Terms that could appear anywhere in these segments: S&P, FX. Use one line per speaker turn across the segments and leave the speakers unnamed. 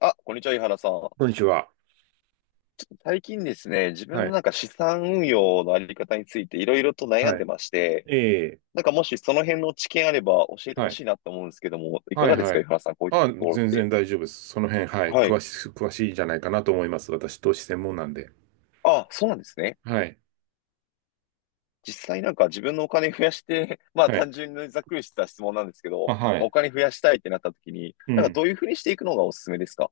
あ、こんにちは、井原さん。
こんにちは。
最近ですね、自分
は
の
い。
なんか資産運用のあり方についていろいろと悩ん
は
で
い。
まして、
ええ。
なんかもしその辺の知見あれば教えて
は
ほ
い。
しいなと思うんですけども、いか
は
が
い。
です
は
か、井
い。
原さん、こういったと
あ、
ころっ
全
て。
然大丈夫です。その辺、はい。
はい。
詳しいんじゃないかなと思います。私、投資専門なんで。
あ、そうなんですね。
はい。
実際なんか自分のお金増やして、まあ
はい。
単純にざっくりした質問なんですけど、
あ、は
まあ、お
い。
金増やしたいってなった時に、
う
なんか
ん。
どういうふうにしていくのがおすすめですか？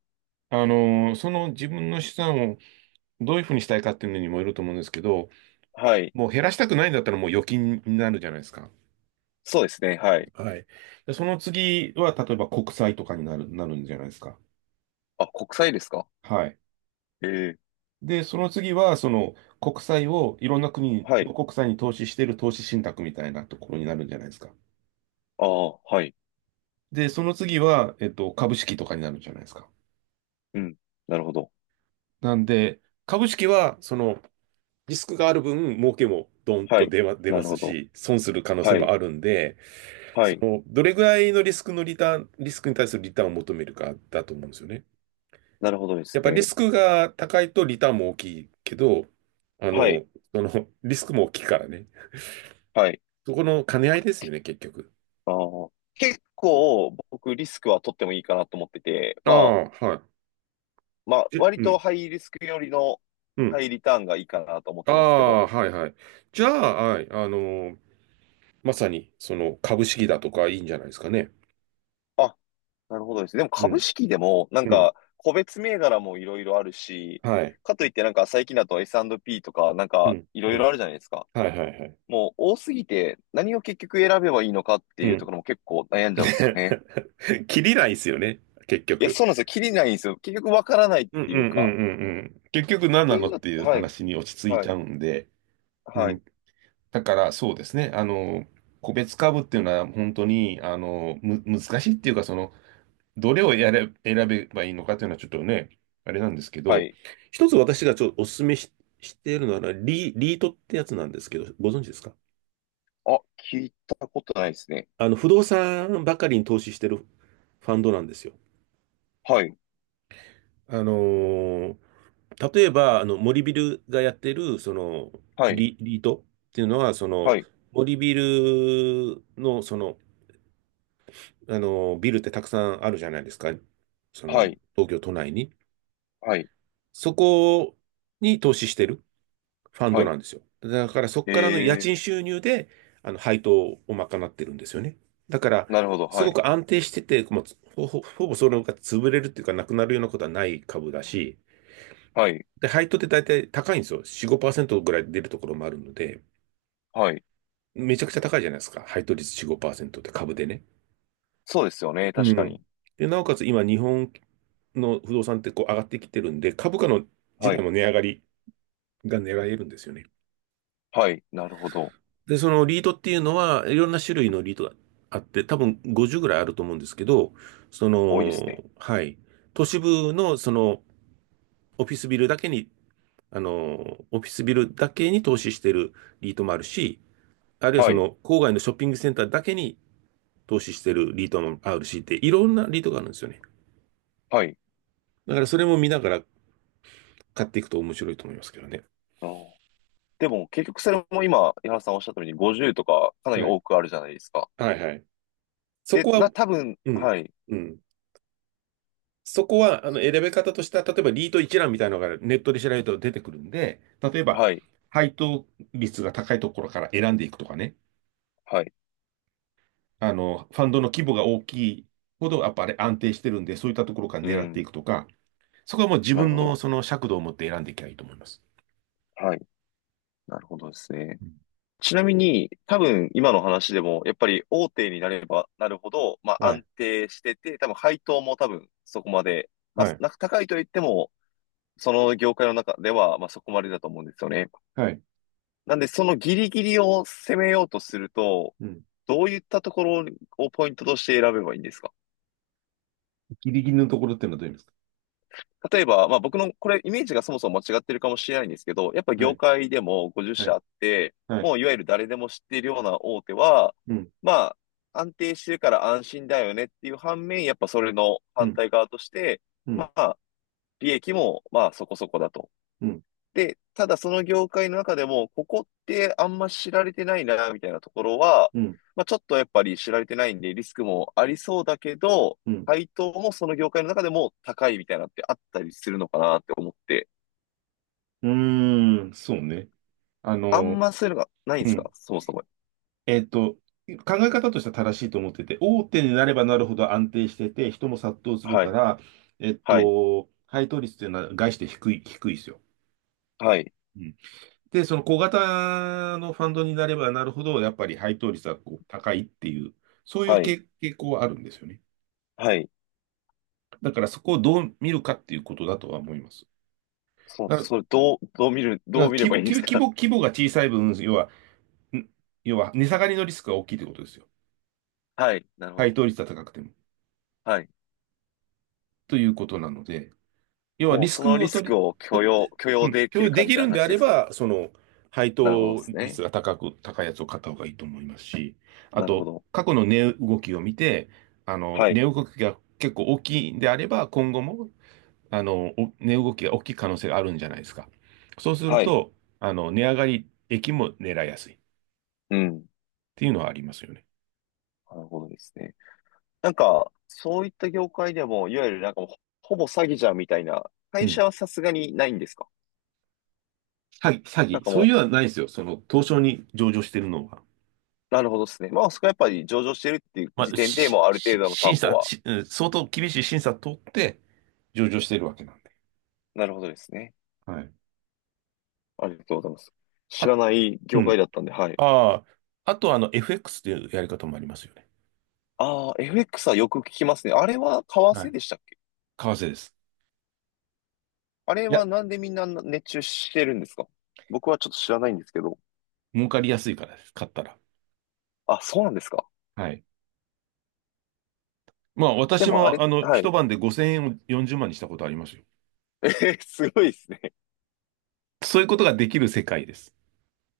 その自分の資産をどういうふうにしたいかっていうのにもよると思うんですけど、
はい。
もう減らしたくないんだったらもう預金になるじゃないですか。
そうですね、はい。
はい。で、その次は、例えば国債とかになる、なるんじゃないですか。
あ、国債ですか？
はい。
ええ、
で、その次は、その国債をいろんな国
はい。
の国債に投資している投資信託みたいなところになるんじゃないですか。
ああ、はい。
で、その次は、株式とかになるんじゃないですか。
うん。なるほど。
なんで、株式は、その、リスクがある分、儲けもドン
は
と
い。
出ま、出
な
ま
る
す
ほど。
し、損する可能性
は
も
い。
あるんで、
は
そ
い。
の、どれぐらいのリスクに対するリターンを求めるかだと思うんですよね。
なるほどで
や
す
っぱりリ
ね。
スクが高いとリターンも大きいけど、あ
は
の、
い。
その、リスクも大きいからね。
はい。
そこの兼ね合いですよね、結局。
あー結構僕リスクは取ってもいいかなと思ってて、
あ
まあ、
あ、はい。で、
割
う
と
ん、
ハイリスクよりの
うん。
ハイリターンがいいかなと思っ
あ
てるんですけど。
あ、はい、はい。じゃあ、はい、ーまさに、その、株式だとかいいんじゃないですかね。
あ、なるほどです。でも
う
株
ん、
式でもなん
うん、
か個別銘柄もいろいろあるし、
はい、
かといってなんか最近だと S&P とかなん
う
か
ん、
い
う
ろい
ん、
ろあるじゃないですか。
はい、はい、はい。
もう多すぎて何を結局選べばいいのかって
う
いうと
ん。
ころも結構悩んじゃうんですよね。
切りないですよね、結
いや、
局。
そうなんですよ。切りないんですよ。結局わからないっ
うんうん
ていう
う
か。
んうんうん。結局何
と
な
い
の
う
っ
の
ていう
は、はい、
話に落ち着い
は
ちゃう
い、
んで、う
はい、
ん、だからそうですね、個別株っていうのは本当に、難しいっていうか、その、どれをやれ、選べばいいのかというのはちょっとね、あれなんですけ
は
ど、
い。
一つ私がちょっとお勧めし、しているのはリートってやつなんですけど、ご存知ですか？
あ、聞いたことないですね。
不動産ばかりに投資してるファンドなんですよ。
はい、
あのー例えば、森ビルがやってる、その、
はい、
リートっていうのは、その、
はい、
森ビルの、その、ビルってたくさんあるじゃないですか。そ
は
の、
い、
東京都内に。
はい、
そこに投資してる。ファン
は
ド
い。
なんですよ。だからそこ
え
からの家賃
ー、
収入で、配当を賄ってるんですよね。だから、
なるほど、
す
は
ご
い、
く安定してて、もうほぼそれが潰れるっていうか、なくなるようなことはない株だし、
はい、
で、配当って大体高いんですよ。4、5%ぐらい出るところもあるので、
はい。
めちゃくちゃ高いじゃないですか。配当率4、5%って株でね。
そうですよね、
う
確か
ん。
に。
で、なおかつ今、日本の不動産ってこう上がってきてるんで、株価の自
は
体
い、
も値上がりが狙えるんですよね。
はい、なるほど。
で、そのリードっていうのは、いろんな種類のリードがあって、多分50ぐらいあると思うんですけど、そ
多いですね。
の、はい。都市部の、その、オフィスビルだけに、あの、オフィスビルだけに投資してるリートもあるし、あるいは
は
そ
い、
の、郊外のショッピングセンターだけに投資してるリートもあるしって、いろんなリートがあるんですよね。
はい。
だからそれも見ながら買っていくと面白いと思いますけどね。
あーでも、結局それも今、井原さんおっしゃったように50とかかなり
はい。
多くあるじゃないですか。
はいはい。そ
で、
こは、
多分、
うん、
はい、
うん。そこは、選べ方としては、例えばリート一覧みたいなのがネットで調べると出てくるんで、例えば、
はい、
配当率が高いところから選んでいくとかね、
はい。
ファンドの規模が大きいほど、やっぱり安定してるんで、そういったところから
う
狙って
ん、
いくとか、そこはもう自
なる
分
ほ
の
ど。
その尺度を持って選んでいけばいいと思います。
はい、なるほどですね。
うん、
ちなみに、多分今の話でも、やっぱり大手になればなるほど、まあ
は
安
い、
定してて、多分配当も多分そこまで、まあ
はい、
高いと言っても、その業界の中では、まあそこまでだと思うんですよね。
はい。
なんで、そのギリギリを攻めようとすると、
うん。
どういったところをポイントとして選べばいいんですか？
ギリギリのところっていうのはどういうんですか？
例えば、まあ僕のこれイメージがそもそも間違ってるかもしれないんですけど、やっぱ
は
業
い、
界でも
は
50社
い、
あって、
はい。
もういわゆる誰でも知っているような大手は、
うん、
まあ安定してるから安心だよねっていう反面、やっぱそれの
う
反
ん、
対側として、
うん、
まあ利益もまあそこそこだと。
うん、
で、ただその業界の中でも、ここってあんま知られてないな、みたいなところは、
うん、
まあ、ちょっとやっぱり知られてないんで、リスクもありそうだけど、
うん。
配当もその業界の中でも高いみたいなってあったりするのかなって思って、
うーん、そうね。あ
あ
の、
んまそういうのがないんで
う
すか
ん。
そもそも？
えっと、考え方としては正しいと思ってて、大手になればなるほど安定してて、人も殺到する
は
か
い、
ら、
はい、
配当率っていうのは概して低い、低いですよ。
はい、
うん、で、その小型のファンドになればなるほど、やっぱり配当率はこう高いっていう、そういう
はい、
傾向はあるんですよね。
はい。
だからそこをどう見るかっていうことだとは思います。
そう、
だか
それど
ら
う見れ
規模、
ばいいんです
規
か？
模、規模が小さい分、要は、ん要は値下がりのリスクが大きいということですよ。
はい、なるほ
配
ど。
当率が高くても。
はい。
ということなので、要は
も
リ
う
ス
その
ク
リ
を
ス
取り、
クを許
と
容、許
う
容
ん、
でき
共
る
有
か
で
み
き
たい
る
な
んで
話
あ
で
れ
すか？
ば、その、配
なるほどで
当
す
率
ね。
が高く、高いやつを買った方がいいと思いますし、あ
なるほ
と、
ど。
過去の値動きを見て、
は
値
い、
動きが結構大きいんであれば、今後も、お値動きが大きい可能性があるんじゃないですか。そうする
はい。
と、値上がり益も狙いやすいっ
うん。
ていうのはありますよね。
なるほどですね。なんか、そういった業界でも、いわゆるなんかもう、ほぼ詐欺じゃんみたいな、
う
会
ん。
社はさすがにないんですか？
詐欺、詐
なん
欺、
か
そうい
も
うのはないですよ。その、東証に上場してるのは。
う、なるほどですね。まあ、そこはやっぱり上場してるっていう
ま
時
あ、
点で
し、
もうある程
し、
度の
審
担保
査、
は、
し、うん相当厳しい審査通って、上場しているわけなんで。
なるほどですね。
はい。
ありがとうございます。知
あ、
らない
う
業界だ
ん。
ったんで、はい。
ああ、あとはFX というやり方もありますよね。
ああ、FX はよく聞きますね。あれは為
は
替
い。
でしたっけ？
為替です。
あれ
い
は
や、
なんでみんな熱中してるんですか？僕はちょっと知らないんですけど。
儲かりやすいからです。買ったら。
あ、そうなんですか？
はい。まあ、
で
私
もあ
も
れ、は
一
い。
晩で5000円を40万にしたことありますよ。
えーすごいですね。
そういうことができる世界です。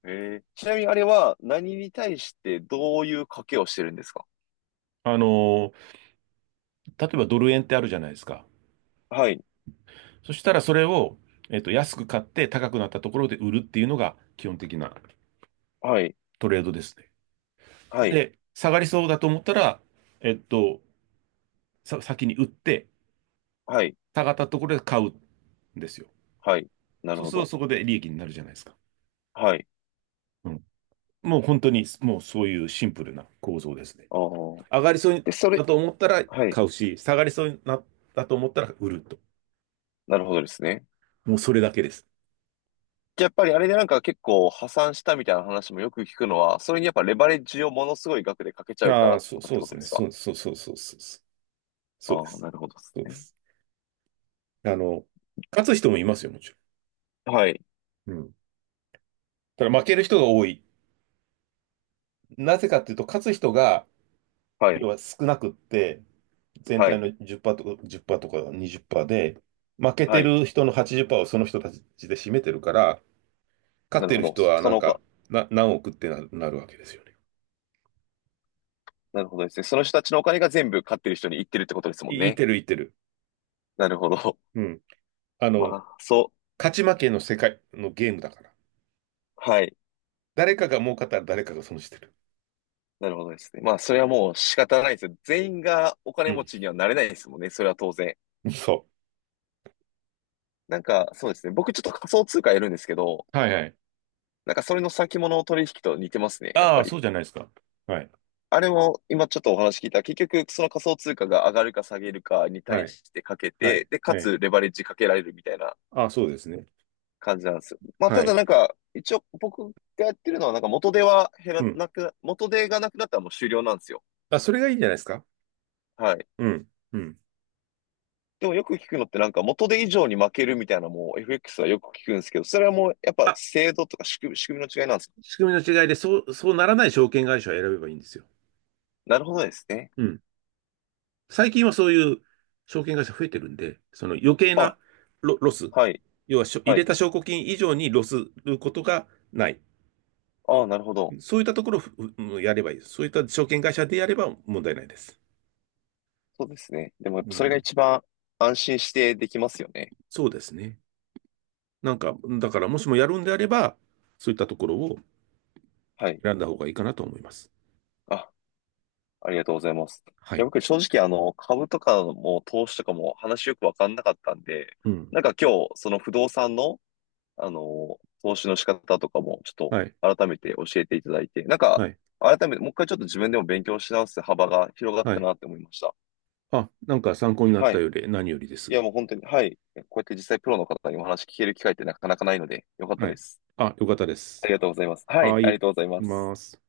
ええ、ちなみにあれは何に対してどういう賭けをしてるんですか？
あのー、例えばドル円ってあるじゃないですか。
はい、
そしたらそれを、安く買って高くなったところで売るっていうのが基本的な
はい、
トレードですね。
はい、
で、下がりそうだと思ったら、えっと、先に売って、
はい、
下がったところで買うんですよ。
はい。なる
そう
ほ
すると
ど。
そこで利益になるじゃないですか。
はい。
うん。もう本当に、もうそういうシンプルな構造ですね。
ああ。
上がりそう
で、それ、
だと思ったら
はい。
買うし、下がりそうになったと思ったら売ると。
なるほどですね。
もうそれだけです。
じゃあやっぱりあれでなんか結構破産したみたいな話もよく聞くのは、それにやっぱレバレッジをものすごい額でかけちゃうか
ああ、
らと
そう、
かっ
そう
て
で
こ
す
とで
ね。
すか？
そう、そう、そう、そう、そう、そうそうで
ああ、
す。
なるほどです
そうで
ね。
す。あの、勝つ人もいますよ、もち
はい、
ろん。うん。ただ負ける人が多い。なぜかっていうと、勝つ人が、
はい、
要は少なくって、全
は
体
い、
の10%とか、1とか20%で、負け
は
て
い。
る人の80%をその人たちで占めてるから、勝っ
なる
て
ほ
る
ど。
人は
そ
な
の
ん
お
か、
か、
何億ってなるわけですよね。
なるほどですね。その人たちのお金が全部勝ってる人に行ってるってことですもん
い
ね。
てる、いてる。
なるほど。
うん。あ
ま
の、
あ、そう。
勝ち負けの世界のゲームだから。
はい。
誰かが儲かったら誰かが損してる。
なるほどですね。まあ、それはもう仕方ないですよ。全員がお
う
金持
ん。
ちにはなれないですもんね。それは当然。
そ
なんか、そうですね。僕ちょっと仮想通貨やるんですけど、
う。はいはい。
なんかそれの先物取引と似てますね。やっ
あ
ぱ
あ、そ
り。
うじゃないですか。はい。
あれも今ちょっとお話聞いた。結局、その仮想通貨が上がるか下げるかに
は
対
い。
してかけ
は
て、
い。
で、か
はい。
つレバレッジかけられるみたいな
ああ、そうですね。
感じなんですよ。まあ、
は
ただ
い。
なんか、一応僕がやってるのは、なんか元手は減ら
うん。
なくな、元手がなくなったらもう終了なんですよ。
あ、それがいいんじゃないですか。
はい。
うん。うん。
でもよく聞くのってなんか元手以上に負けるみたいなもう FX はよく聞くんですけど、それはもうやっぱ
あ
制度とか仕組みの違いなんですか？
仕組みの違いで、そうならない証券会社を選べばいいんですよ。
なるほどですね。
うん。最近はそういう証券会社増えてるんで、その余計
あ、
なロス、
はい、
要は入
は
れ
い。
た証拠金以上にロスることがない。
ああ、なるほど。
そういったところをやればいいです。そういった証券会社でやれば問題ないです。
そうですね。でもやっ
う
ぱそれが
ん。
一番安心してできますよね。
そうですね。なんか、だからもしもやるんであれば、そういったところを
はい。
選んだ方がいいかなと思います。
あ、ありがとうございます。い
は
や、
い。
僕正直株とかも投資とかも話よくわかんなかったんで、
うん。
なんか今日その不動産の投資の仕方とかもちょ
はい。
っと改めて教えていただいて、なんか、
はい。
改めてもう一回ちょっと自分でも勉強し直す幅が広がっ
は
た
い。
なって思いました。
あ、なんか参考になっ
は
た
い。
より何よりで
い
す。
や、もう本当に、はい。こうやって実際プロの方にお話聞ける機会ってなかなかないので、よかった
は
で
い。
す。
あ、よかったで
あ
す。
りがとうございます。はい、
はい、
ありが
行
とうございま
き
す。
ます。